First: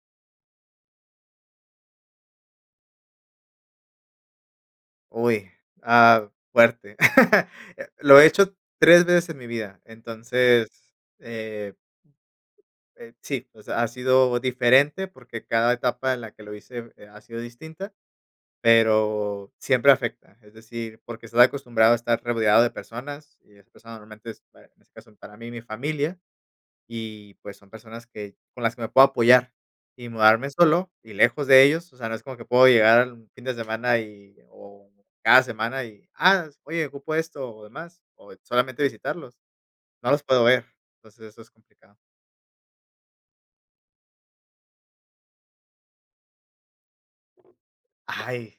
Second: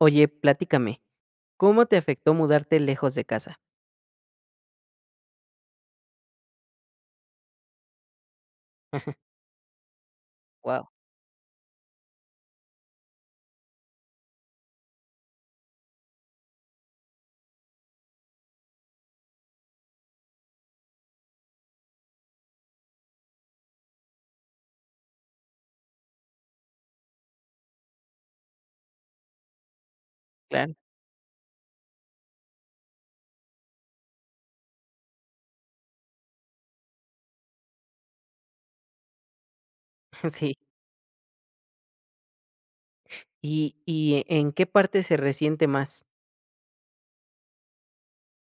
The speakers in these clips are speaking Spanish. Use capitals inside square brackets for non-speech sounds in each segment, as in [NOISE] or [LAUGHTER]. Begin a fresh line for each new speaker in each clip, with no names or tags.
Oye, platícame, ¿cómo te afectó mudarte lejos de casa?
Uy, fuerte. [LAUGHS] Lo he hecho 3 veces
[LAUGHS]
en mi vida, entonces,
Wow.
eh, sí, o sea, ha sido diferente porque cada etapa en la que lo hice, ha sido distinta, pero siempre afecta, es decir, porque estás acostumbrado a estar rodeado de personas y esas personas normalmente es, en este caso, para mí, mi familia. Y, pues, son personas que con las que me puedo apoyar. Y mudarme
Claro.
solo y lejos de ellos, o sea, no es como que puedo llegar al fin de semana y o cada semana y: "Ah, oye, ocupo esto", o demás, o solamente visitarlos. No los puedo
[LAUGHS] Sí.
ver, entonces eso es complicado.
¿Y en qué parte se resiente más?
Ay,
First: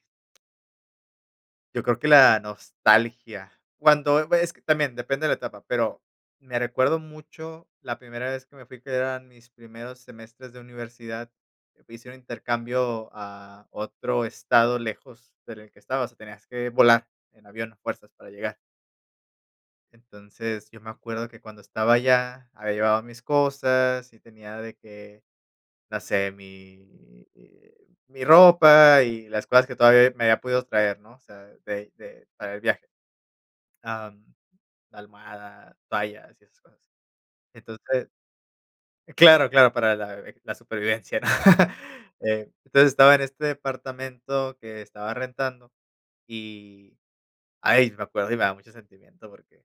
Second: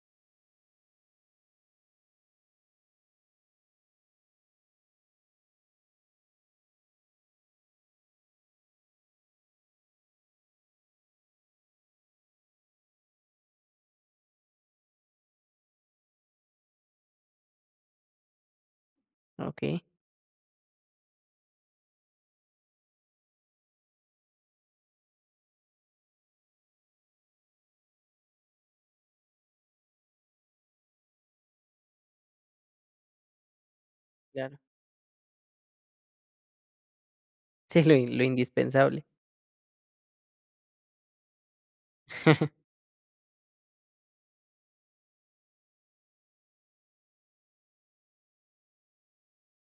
yo creo que la nostalgia. Cuando bue Es que también depende de la etapa, pero me recuerdo mucho la primera vez que me fui, que eran mis primeros semestres de universidad, hice un intercambio a otro estado lejos del que estaba, o sea, tenías que volar en avión a fuerzas para llegar.
Okey.
Entonces, yo me acuerdo que cuando estaba allá, había llevado mis cosas y tenía de que, no sé, mi ropa y las cosas que todavía me había podido traer, ¿no? O sea, de para el viaje. Am,
Claro.
almohada, toallas y esas cosas.
Sí,
Entonces
lo indispensable.
claro, claro, para la supervivencia, ¿no? [LAUGHS] Entonces estaba en este departamento que estaba rentando y, ay, me acuerdo y me da mucho sentimiento porque,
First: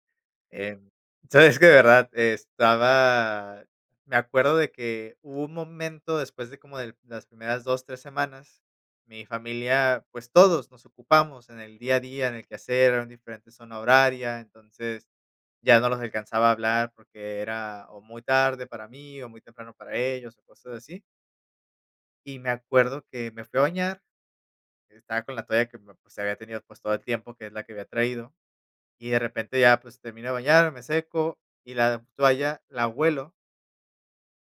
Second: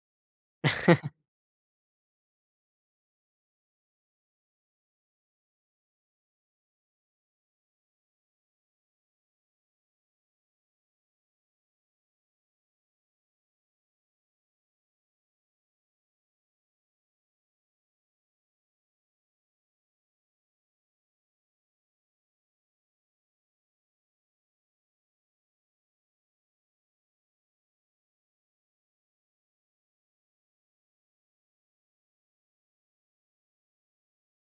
em,
[LAUGHS]
sabes que de verdad estaba me acuerdo de que hubo un momento después de como de las primeras 2 3 semanas, mi familia, pues todos nos ocupamos en el día a día, en el quehacer, en diferentes zona horaria, entonces ya no los alcanzaba a hablar porque era o muy tarde para mí o muy temprano para ellos o cosas así. Y me acuerdo que me fui a bañar, estaba con la toalla que me, pues, había tenido pues todo el tiempo, que es la que había traído. Y de repente ya pues termino de bañar, me seco y la toalla la huelo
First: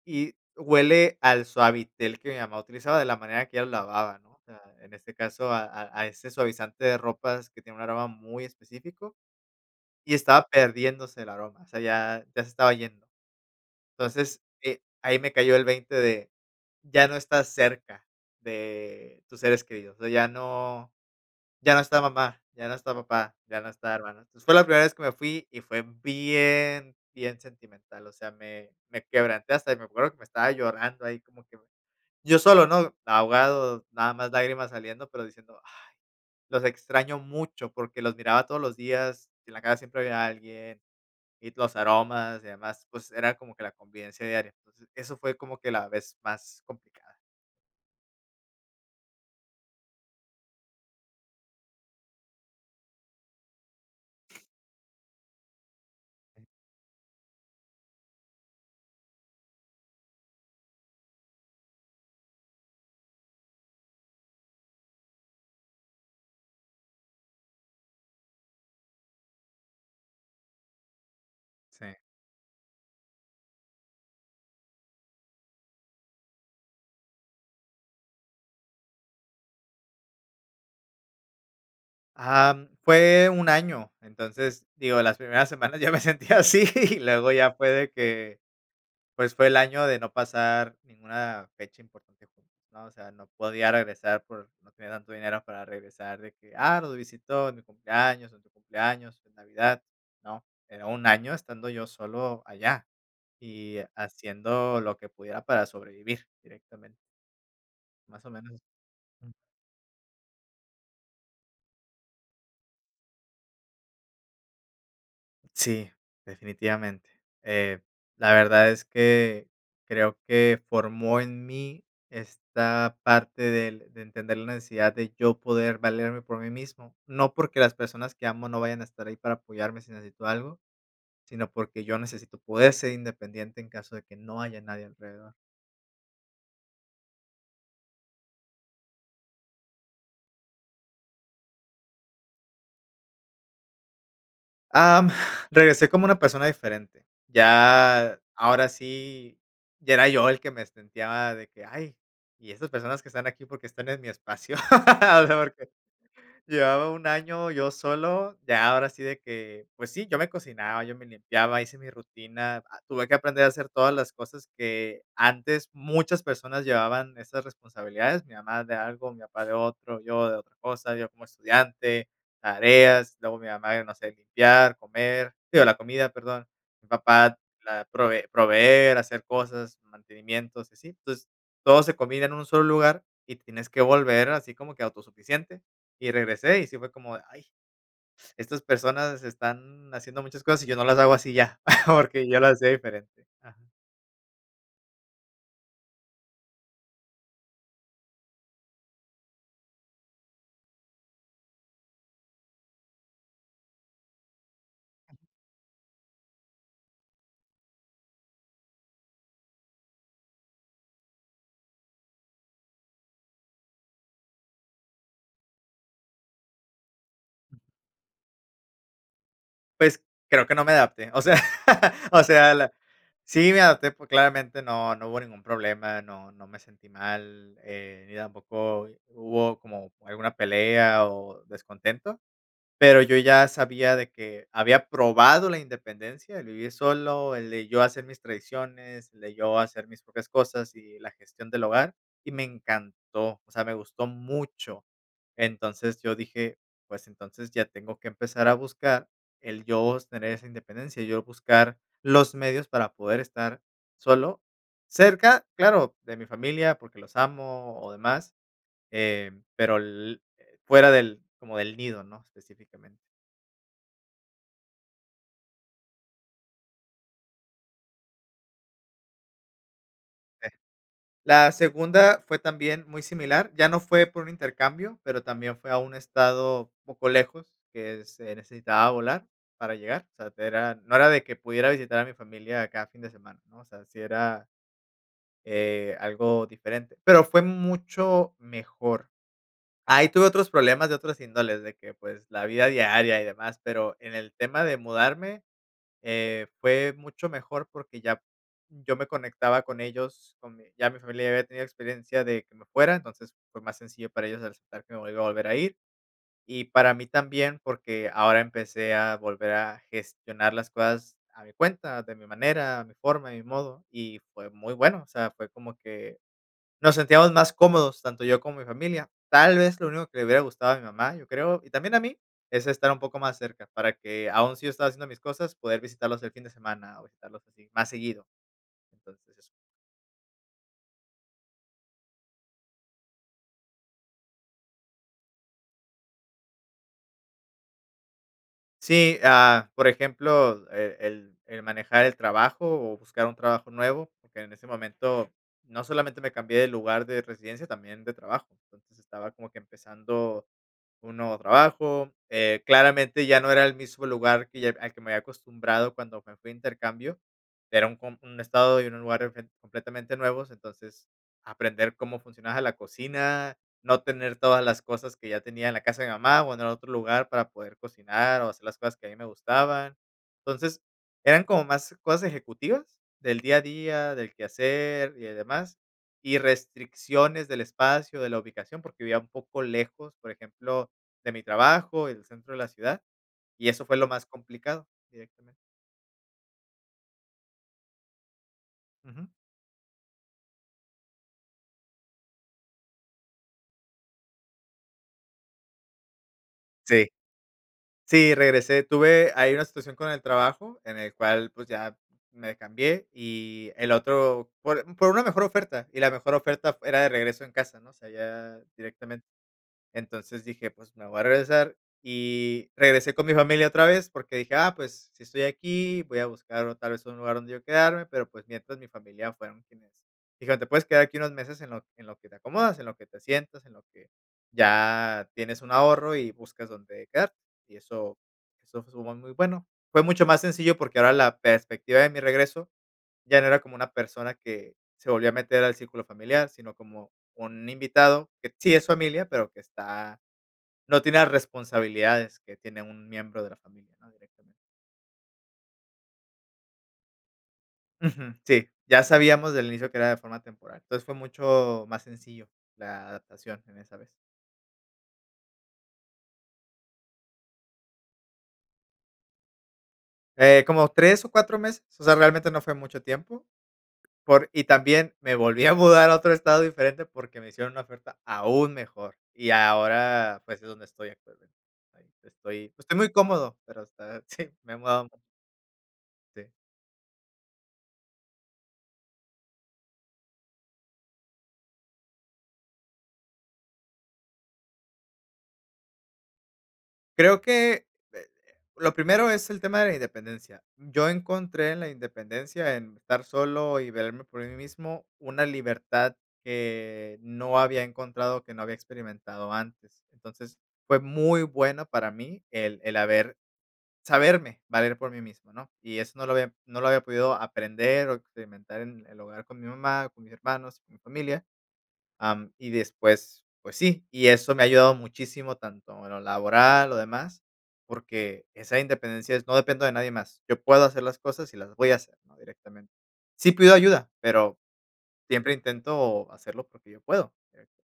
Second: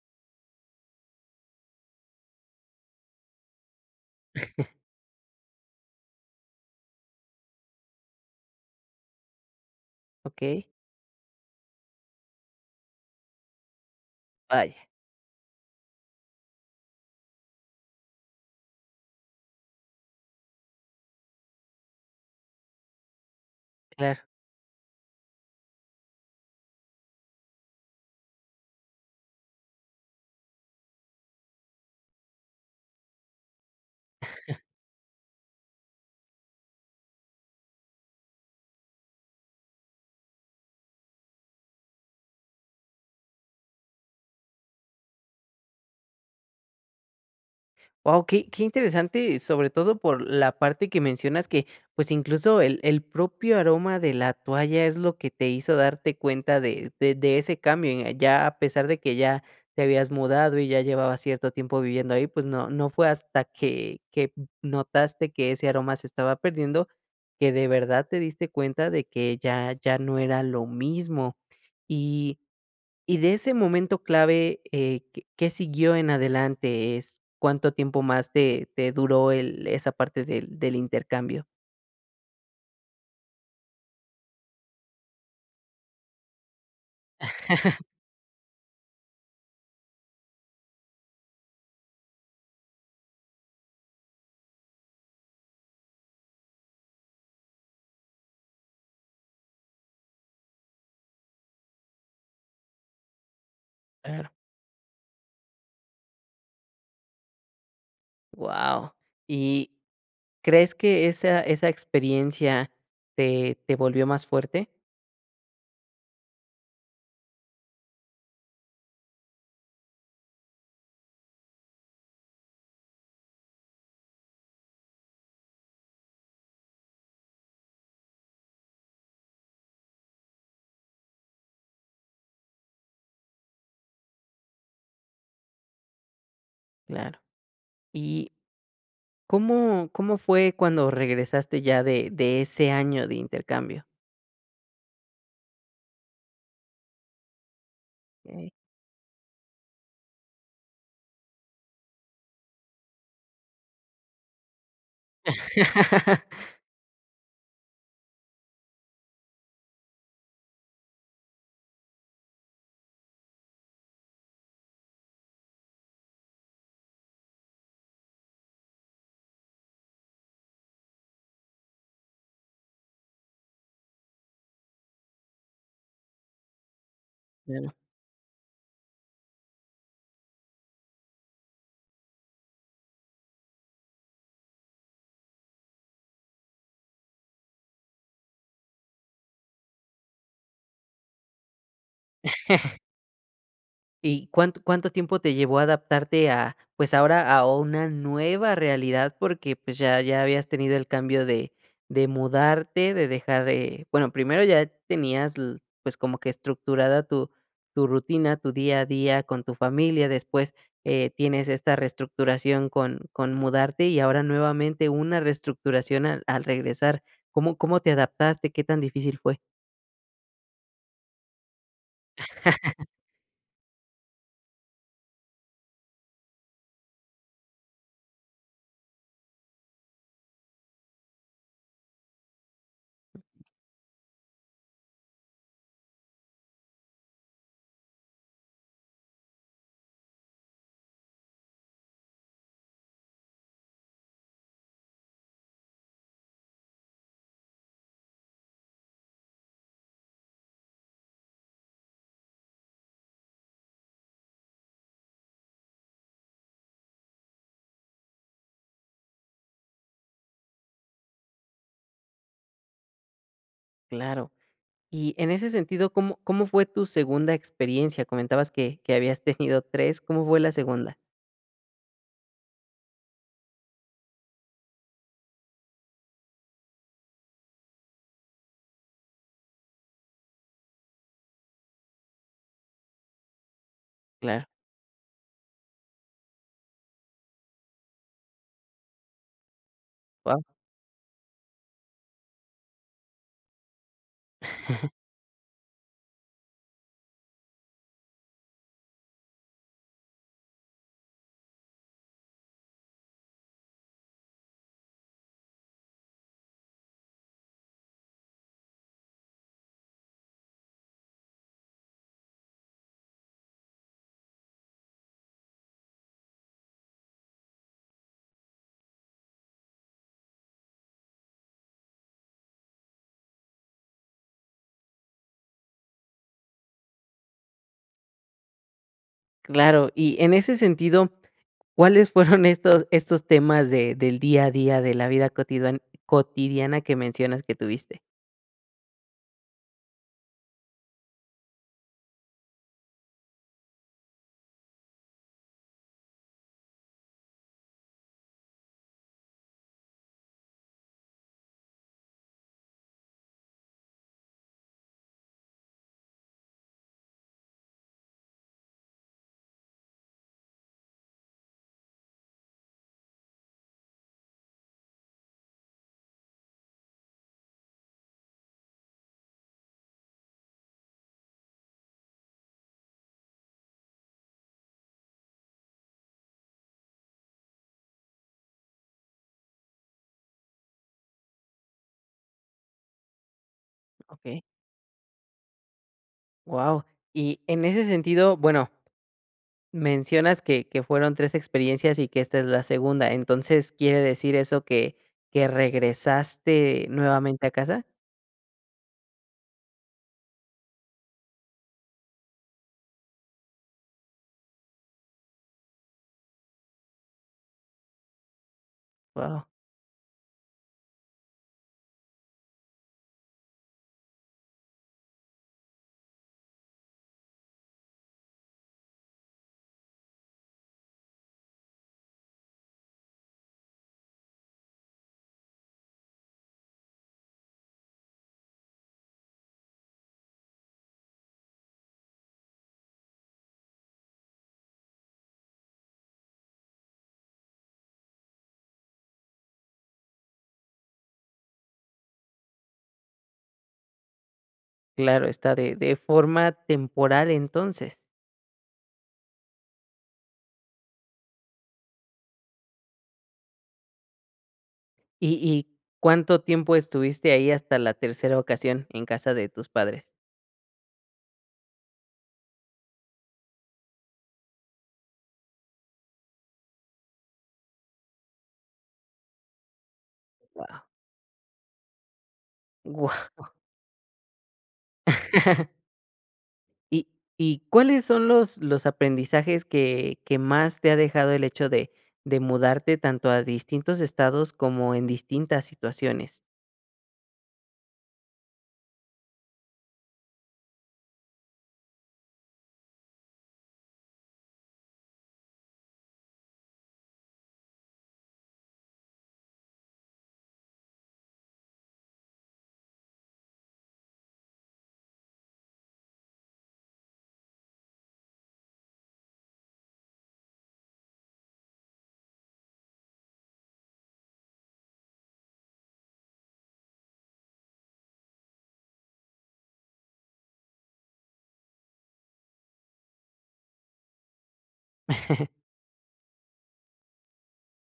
y huele al Suavitel que mi mamá utilizaba de la manera que ella lo lavaba, ¿no? O sea, en este caso a ese suavizante de ropas que tiene un aroma muy específico y estaba
Okey.
perdiéndose el aroma, o sea, ya se estaba yendo. Entonces,
Vaya.
ahí me cayó el 20 de, ya no estás cerca de tus seres queridos, o sea, ya no está mamá, ya no está papá, ya no está
Claro.
hermano. Entonces, fue la primera vez que me fui y fue bien, bien sentimental, o sea, me quebranté hasta me acuerdo que me estaba llorando ahí como que yo solo, ¿no? Ahogado, nada más lágrimas saliendo, pero diciendo: "Ay, los extraño mucho", porque los miraba todos los días, en la casa siempre había alguien y los aromas y demás, pues era como que la convivencia diaria. Entonces, eso fue como que la vez más complicada.
Wow, qué interesante, sobre todo por la parte que mencionas que, pues, incluso el propio aroma de la toalla es lo que te hizo darte cuenta de ese cambio, en ya a pesar de que ya te habías mudado y ya llevabas cierto tiempo viviendo ahí, pues, no fue hasta que notaste que ese aroma se estaba perdiendo, que de verdad te diste cuenta de que ya no era lo mismo.
Sí.
Y y de ese momento clave, ¿qué siguió en adelante? Es, ¿cuánto tiempo más te duró el esa parte del intercambio?
Fue un año, entonces, digo, las primeras semanas ya me [LAUGHS] sentía así y luego ya fue de que, pues fue el año de no pasar ninguna fecha importante juntos, ¿no? O sea, no podía regresar por, no tenía tanto dinero para regresar de que, ah, nos visitó en mi cumpleaños, en tu cumpleaños, en Navidad, ¿no? Era un año estando yo solo allá. Y
Claro.
haciendo lo que pudiera para sobrevivir directamente, más o menos.
Wow.
Mm,
¿Y crees que esa experiencia te volvió más fuerte?
sí, definitivamente. Eh, la verdad es que creo que formó en mí esta parte del de entender la necesidad de yo poder valerme por mí mismo. No porque las personas que amo no vayan a estar ahí para apoyarme si necesito algo, sino porque yo necesito poder ser independiente en caso de que no haya nadie alrededor.
Claro. ¿Y cómo fue cuando regresaste ya de ese año de intercambio?
Am, [LAUGHS] Regresé como una persona diferente. Ya,
Eh.
ahora sí, ya era yo el que me sentía de que: "Ay, y estas personas que están aquí, porque están en mi espacio?". [LAUGHS] O sea, porque
[LAUGHS]
llevaba un año yo solo, ya ahora sí de que, pues sí, yo me cocinaba, yo me limpiaba, hice mi rutina, ah, tuve que aprender a hacer todas las cosas que antes muchas personas llevaban esas responsabilidades, mi mamá de algo, mi papá de otro, yo de otra cosa, yo como estudiante, tareas, luego mi mamá, no sé, limpiar, comer, digo, la comida, perdón, mi papá proveer, hacer cosas, mantenimientos, y así. Entonces, todo se combina en un solo lugar y tienes que volver así como que autosuficiente. Y regresé, y sí fue como de, ay, estas personas están haciendo muchas cosas y yo no las hago así ya, [LAUGHS] porque yo las hacía diferente. Ajá.
¿Y cuánto tiempo te llevó a adaptarte a, pues, ahora a una nueva realidad? Porque, pues, ya habías tenido el cambio de mudarte, de dejar, bueno, primero ya tenías l pues, como que estructurada tu rutina, tu día a día con tu familia, después, tienes esta reestructuración con mudarte y ahora nuevamente una reestructuración al regresar. ¿Cómo te adaptaste? ¿Qué tan difícil fue?
Pues, creo que no me adapté, o sea, [LAUGHS] o sea, la sí me adapté, pues, claramente no hubo ningún problema, no me sentí mal, ni tampoco hubo como alguna pelea o descontento, pero yo ya sabía de que había probado la independencia, el vivir solo, el de yo hacer mis tradiciones, el de yo hacer mis propias cosas y la gestión del hogar, y me encantó, o sea, me gustó mucho. Entonces yo dije, pues entonces ya tengo que empezar a buscar el yo tener esa independencia, yo buscar los medios para poder estar solo, cerca, claro, de mi familia, porque los amo o demás, eh, pero fuera del, como del nido, ¿no? Específicamente.
Claro. Y en ese sentido, ¿cómo fue tu segunda experiencia? Comentabas que habías tenido 3. ¿Cómo fue la segunda?
La segunda fue también muy similar, ya no fue por un intercambio, pero también fue a un estado un poco lejos que se necesitaba volar para llegar, o sea, era no era de que pudiera visitar a mi familia cada fin de semana, ¿no? O sea, sí
Claro.
era, algo diferente, pero fue mucho mejor. Ahí tuve
Wow.
otros problemas de otros índoles, de que, pues, la vida diaria y demás, pero en el tema de mudarme fue mucho mejor porque ya yo me conectaba con ellos, con mi ya mi familia ya había tenido experiencia de que me fuera, entonces fue más sencillo para ellos aceptar que me volviera a volver a ir. Y para mí también, porque ahora empecé a volver a gestionar las cosas a mi cuenta, de mi manera, a mi forma, a mi modo, y fue muy bueno, o sea, fue como que nos sentíamos más cómodos, tanto yo como mi familia. Tal vez lo único que le hubiera gustado a mi mamá, yo creo, y también a mí, es estar un poco más cerca, para que aún si yo estaba haciendo mis cosas, poder visitarlos el fin de semana o visitarlos así más seguido. Entonces,
Claro. Y en ese sentido, ¿cuáles fueron estos temas de del día a día, de la vida cotidiana que mencionas que tuviste?
sí, ah, por ejemplo, el manejar el trabajo o buscar un trabajo nuevo, porque en ese momento no solamente me cambié de lugar de residencia, también de trabajo. Entonces, estaba como que empezando un nuevo trabajo, claramente ya no era el mismo lugar que ya al que me había acostumbrado cuando me fui de intercambio, era un com un estado y un lugar enfe completamente nuevos, entonces, aprender cómo funcionaba la cocina, no tener todas las cosas que ya tenía en la casa de mi mamá o en el otro lugar para poder cocinar o hacer las cosas que a mí me gustaban. Entonces, eran como más cosas ejecutivas del día a día, del quehacer y demás, y restricciones del espacio, de la ubicación, porque vivía un poco lejos, por ejemplo, de mi trabajo y del centro de la ciudad, y eso fue lo más
Okey.
complicado directamente.
Wow. Y en ese sentido, bueno,
Ujú.
mencionas que fueron 3 experiencias y que esta es la segunda, entonces, ¿quiere decir eso que regresaste nuevamente a casa?
Sí, regresé. Tuve ahí una situación con el trabajo en el cual, pues, ya me cambié y el otro por una mejor oferta, y la mejor oferta era de regreso en casa, ¿no? O sea, ya directamente
Wow.
entonces dije: "Pues me voy a regresar", y regresé con mi familia otra vez porque dije: "Ah, pues si estoy aquí, voy a buscar o tal vez un lugar donde yo quedarme", pero pues mientras mi familia fueron quienes dijeron: "Te puedes quedar aquí unos meses en lo que te acomodas, en lo que te sientas en lo que ya tienes un ahorro y buscas dónde quedarte", y eso eso fue muy bueno. Fue mucho más sencillo porque ahora la perspectiva de mi regreso ya no era como una persona que se volvió a meter al círculo familiar, sino como un invitado que sí es familia, pero que está no tiene las responsabilidades que tiene un miembro de la familia, ¿no? Directamente.
Claro está, de forma temporal, entonces.
Ujú, sí, ya sabíamos del inicio que era de forma temporal. Entonces, fue mucho más sencillo la adaptación en esa vez.
¿Y cuánto tiempo estuviste ahí hasta la tercera ocasión en casa de tus padres?
Como 3 o 4 meses, o sea, realmente no fue mucho tiempo. Por y también me volví a mudar a otro estado diferente porque me hicieron una oferta aún mejor. Y ahora, pues,
Wow.
es donde
[LAUGHS]
estoy actualmente. Ahí estoy pues, estoy muy cómodo, pero está [LAUGHS] sí, me he mudado mucho, sí.
¿Y y cuáles son los aprendizajes que más te ha dejado el hecho de mudarte tanto a distintos estados como en distintas situaciones?
Creo que, eh, lo primero es el tema de la independencia. Yo encontré en la independencia, en estar solo y verme por mí mismo, una libertad que no había encontrado, que no había experimentado antes. Entonces, fue muy bueno para mí el haber saberme valer por mí mismo, ¿no? Y eso no lo había podido aprender o experimentar en el hogar con mi mamá, con mis hermanos, con mi familia, y después, pues sí, y eso me ha ayudado muchísimo, tanto en lo laboral, lo demás, porque esa independencia es no dependo de nadie más. Yo puedo hacer las cosas y las voy a hacer, ¿no? Directamente. Sí pido ayuda, pero siempre intento hacerlo porque yo puedo. Directo.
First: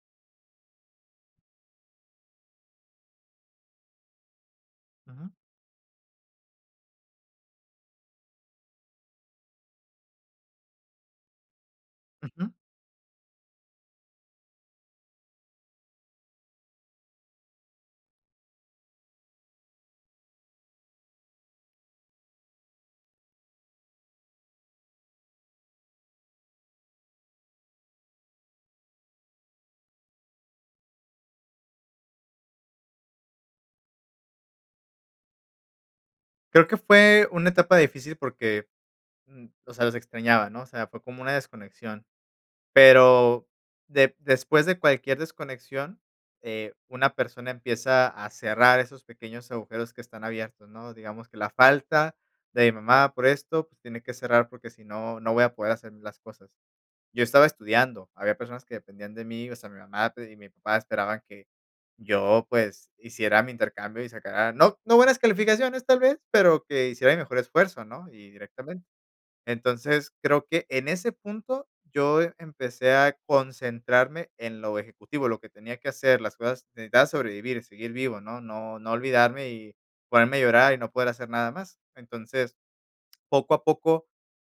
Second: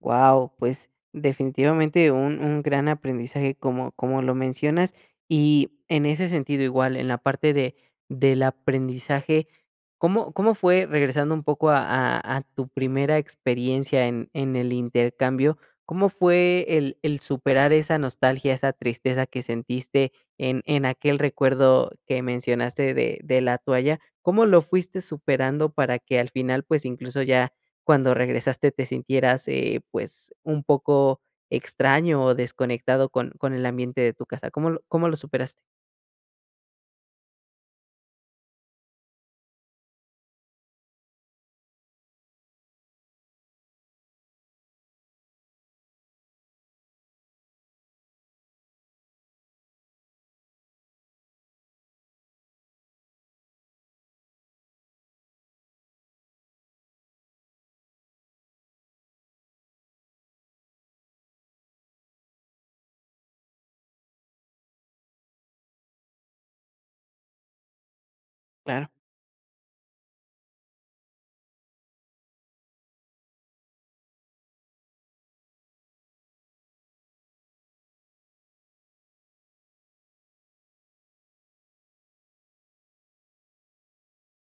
Wow, pues definitivamente un gran aprendizaje como, como lo mencionas.
Ujú,
Y en ese sentido igual, en la parte de, del aprendizaje, ¿cómo, cómo fue, regresando un poco a, a
ujú.
tu primera experiencia en el intercambio, cómo fue el superar esa nostalgia, esa tristeza que sentiste en aquel recuerdo que mencionaste de la toalla? ¿Cómo lo fuiste superando para que al final pues incluso ya cuando regresaste te sintieras, pues, un poco extraño o desconectado con el ambiente de tu casa, ¿cómo lo superaste?
Creo que fue una etapa difícil porque, o sea, los extrañaba, ¿no? O sea, fue como una desconexión. Pero de después de cualquier desconexión, una persona empieza a cerrar esos pequeños agujeros que están abiertos, ¿no? Digamos que la falta de mi mamá por esto, pues tiene que cerrar porque si no, no voy a poder hacer las cosas. Yo estaba estudiando, había personas que dependían de mí, o sea, mi mamá y mi papá esperaban que yo, pues, hiciera mi intercambio y sacara, no buenas calificaciones tal vez, pero que hiciera mi mejor esfuerzo, ¿no? Y directamente.
Claro.
Entonces, creo que en ese punto yo empecé a concentrarme en lo ejecutivo, lo que tenía que hacer, las cosas, necesitaba sobrevivir, seguir vivo, ¿no? No, no olvidarme y ponerme a llorar y no poder hacer nada más. Entonces, poco a poco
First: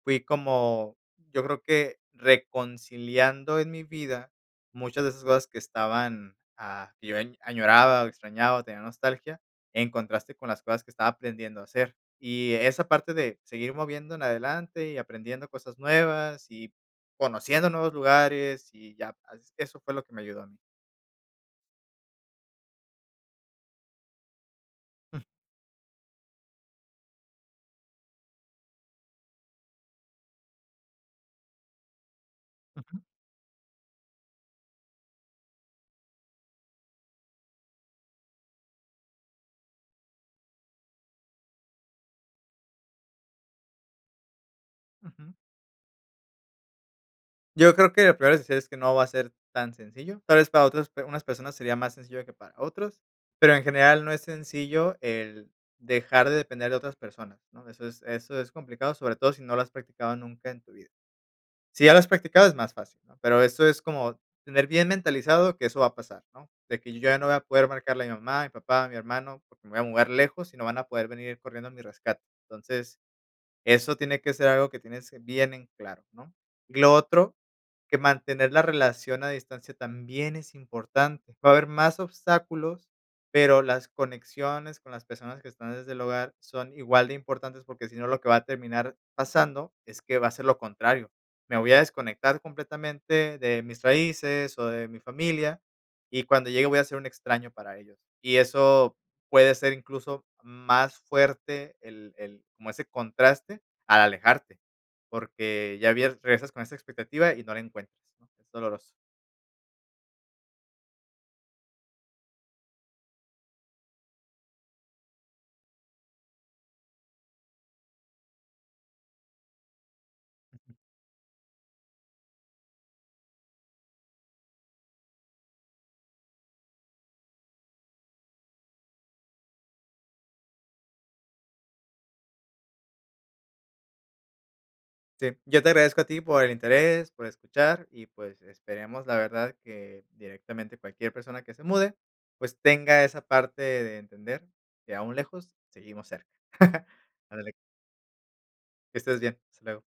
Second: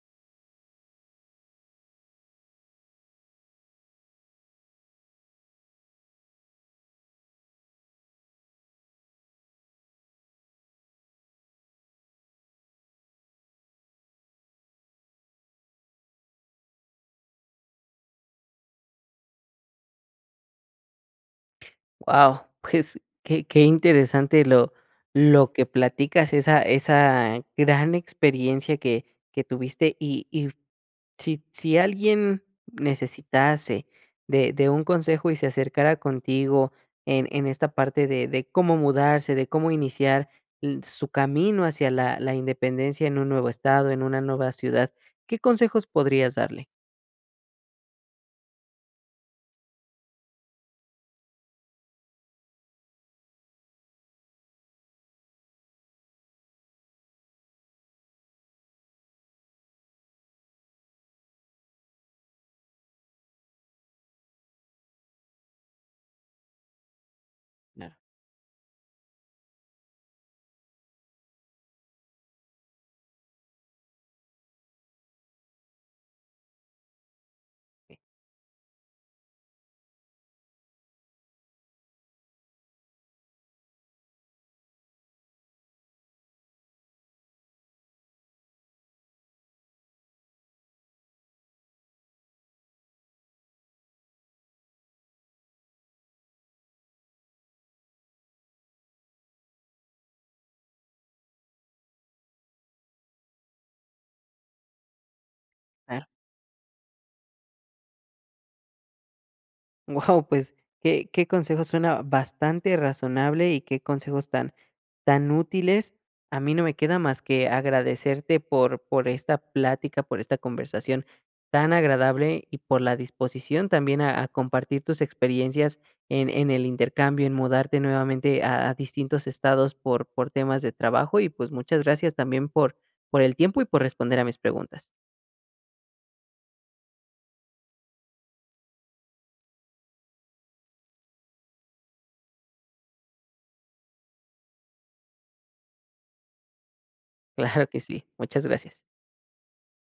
fui como, yo creo que reconciliando en mi vida muchas de esas cosas que estaban, que yo añoraba o extrañaba, tenía nostalgia, en contraste con las cosas que estaba aprendiendo a hacer. Y esa parte de seguir moviendo en adelante y aprendiendo cosas nuevas y conociendo nuevos lugares y ya, eso fue lo que me ayudó a mí.
Wow. Pues, qué interesante lo que platicas, esa gran experiencia que tuviste y si alguien
Ujú,
necesitase de un consejo y se acercara contigo en esta parte de cómo mudarse, de cómo iniciar l su camino hacia la independencia en un nuevo estado, en una nueva ciudad,
ujú.
¿qué consejos podrías darle?
Yo creo que lo primero es decir es que no va a ser tan sencillo. Tal vez para otras pe unas personas sería más sencillo que para otros, pero en general no es sencillo el dejar de depender de otras personas, ¿no? Eso es complicado, sobre todo si no lo has practicado nunca en tu vida. Si ya lo has practicado es más fácil, ¿no? Pero eso es como tener bien mentalizado que eso va a pasar, ¿no? De que yo ya no voy a poder
Claro,
marcarle a mi mamá, a mi papá, a mi hermano, porque me voy a mudar lejos y no van a poder venir corriendo a mi rescate. Entonces eso tiene que ser algo que tienes bien en claro, ¿no? Y lo otro, que mantener la relación a distancia también es importante. Va a haber más obstáculos, pero las conexiones con las personas que están desde el hogar son igual de importantes porque si no lo que va a terminar pasando es que va a ser lo contrario. Me voy a desconectar completamente de mis raíces o de mi familia y cuando llegue voy a ser un extraño para ellos. Y eso puede ser incluso más fuerte el como ese contraste al alejarte, porque ya
claro.
habías regresas con esa expectativa y no la encuentras, ¿no? Es doloroso.
[LAUGHS] Wow, pues, qué consejo, suena bastante razonable, y qué consejos tan útiles. A mí no me queda más que agradecerte por esta plática, por esta conversación tan agradable y por la disposición también a compartir tus experiencias en el intercambio, en mudarte nuevamente a distintos estados por temas de trabajo y pues muchas gracias también por el tiempo y por responder a mis preguntas. [LAUGHS]
Sí, yo te agradezco a ti por el interés, por escuchar y, pues, esperemos, la verdad, que directamente cualquier persona que se mude, pues, tenga esa parte de entender que aún lejos, seguimos cerca. [LAUGHS] Ándale,
Claro que sí, muchas gracias.
que estés bien. Hasta luego.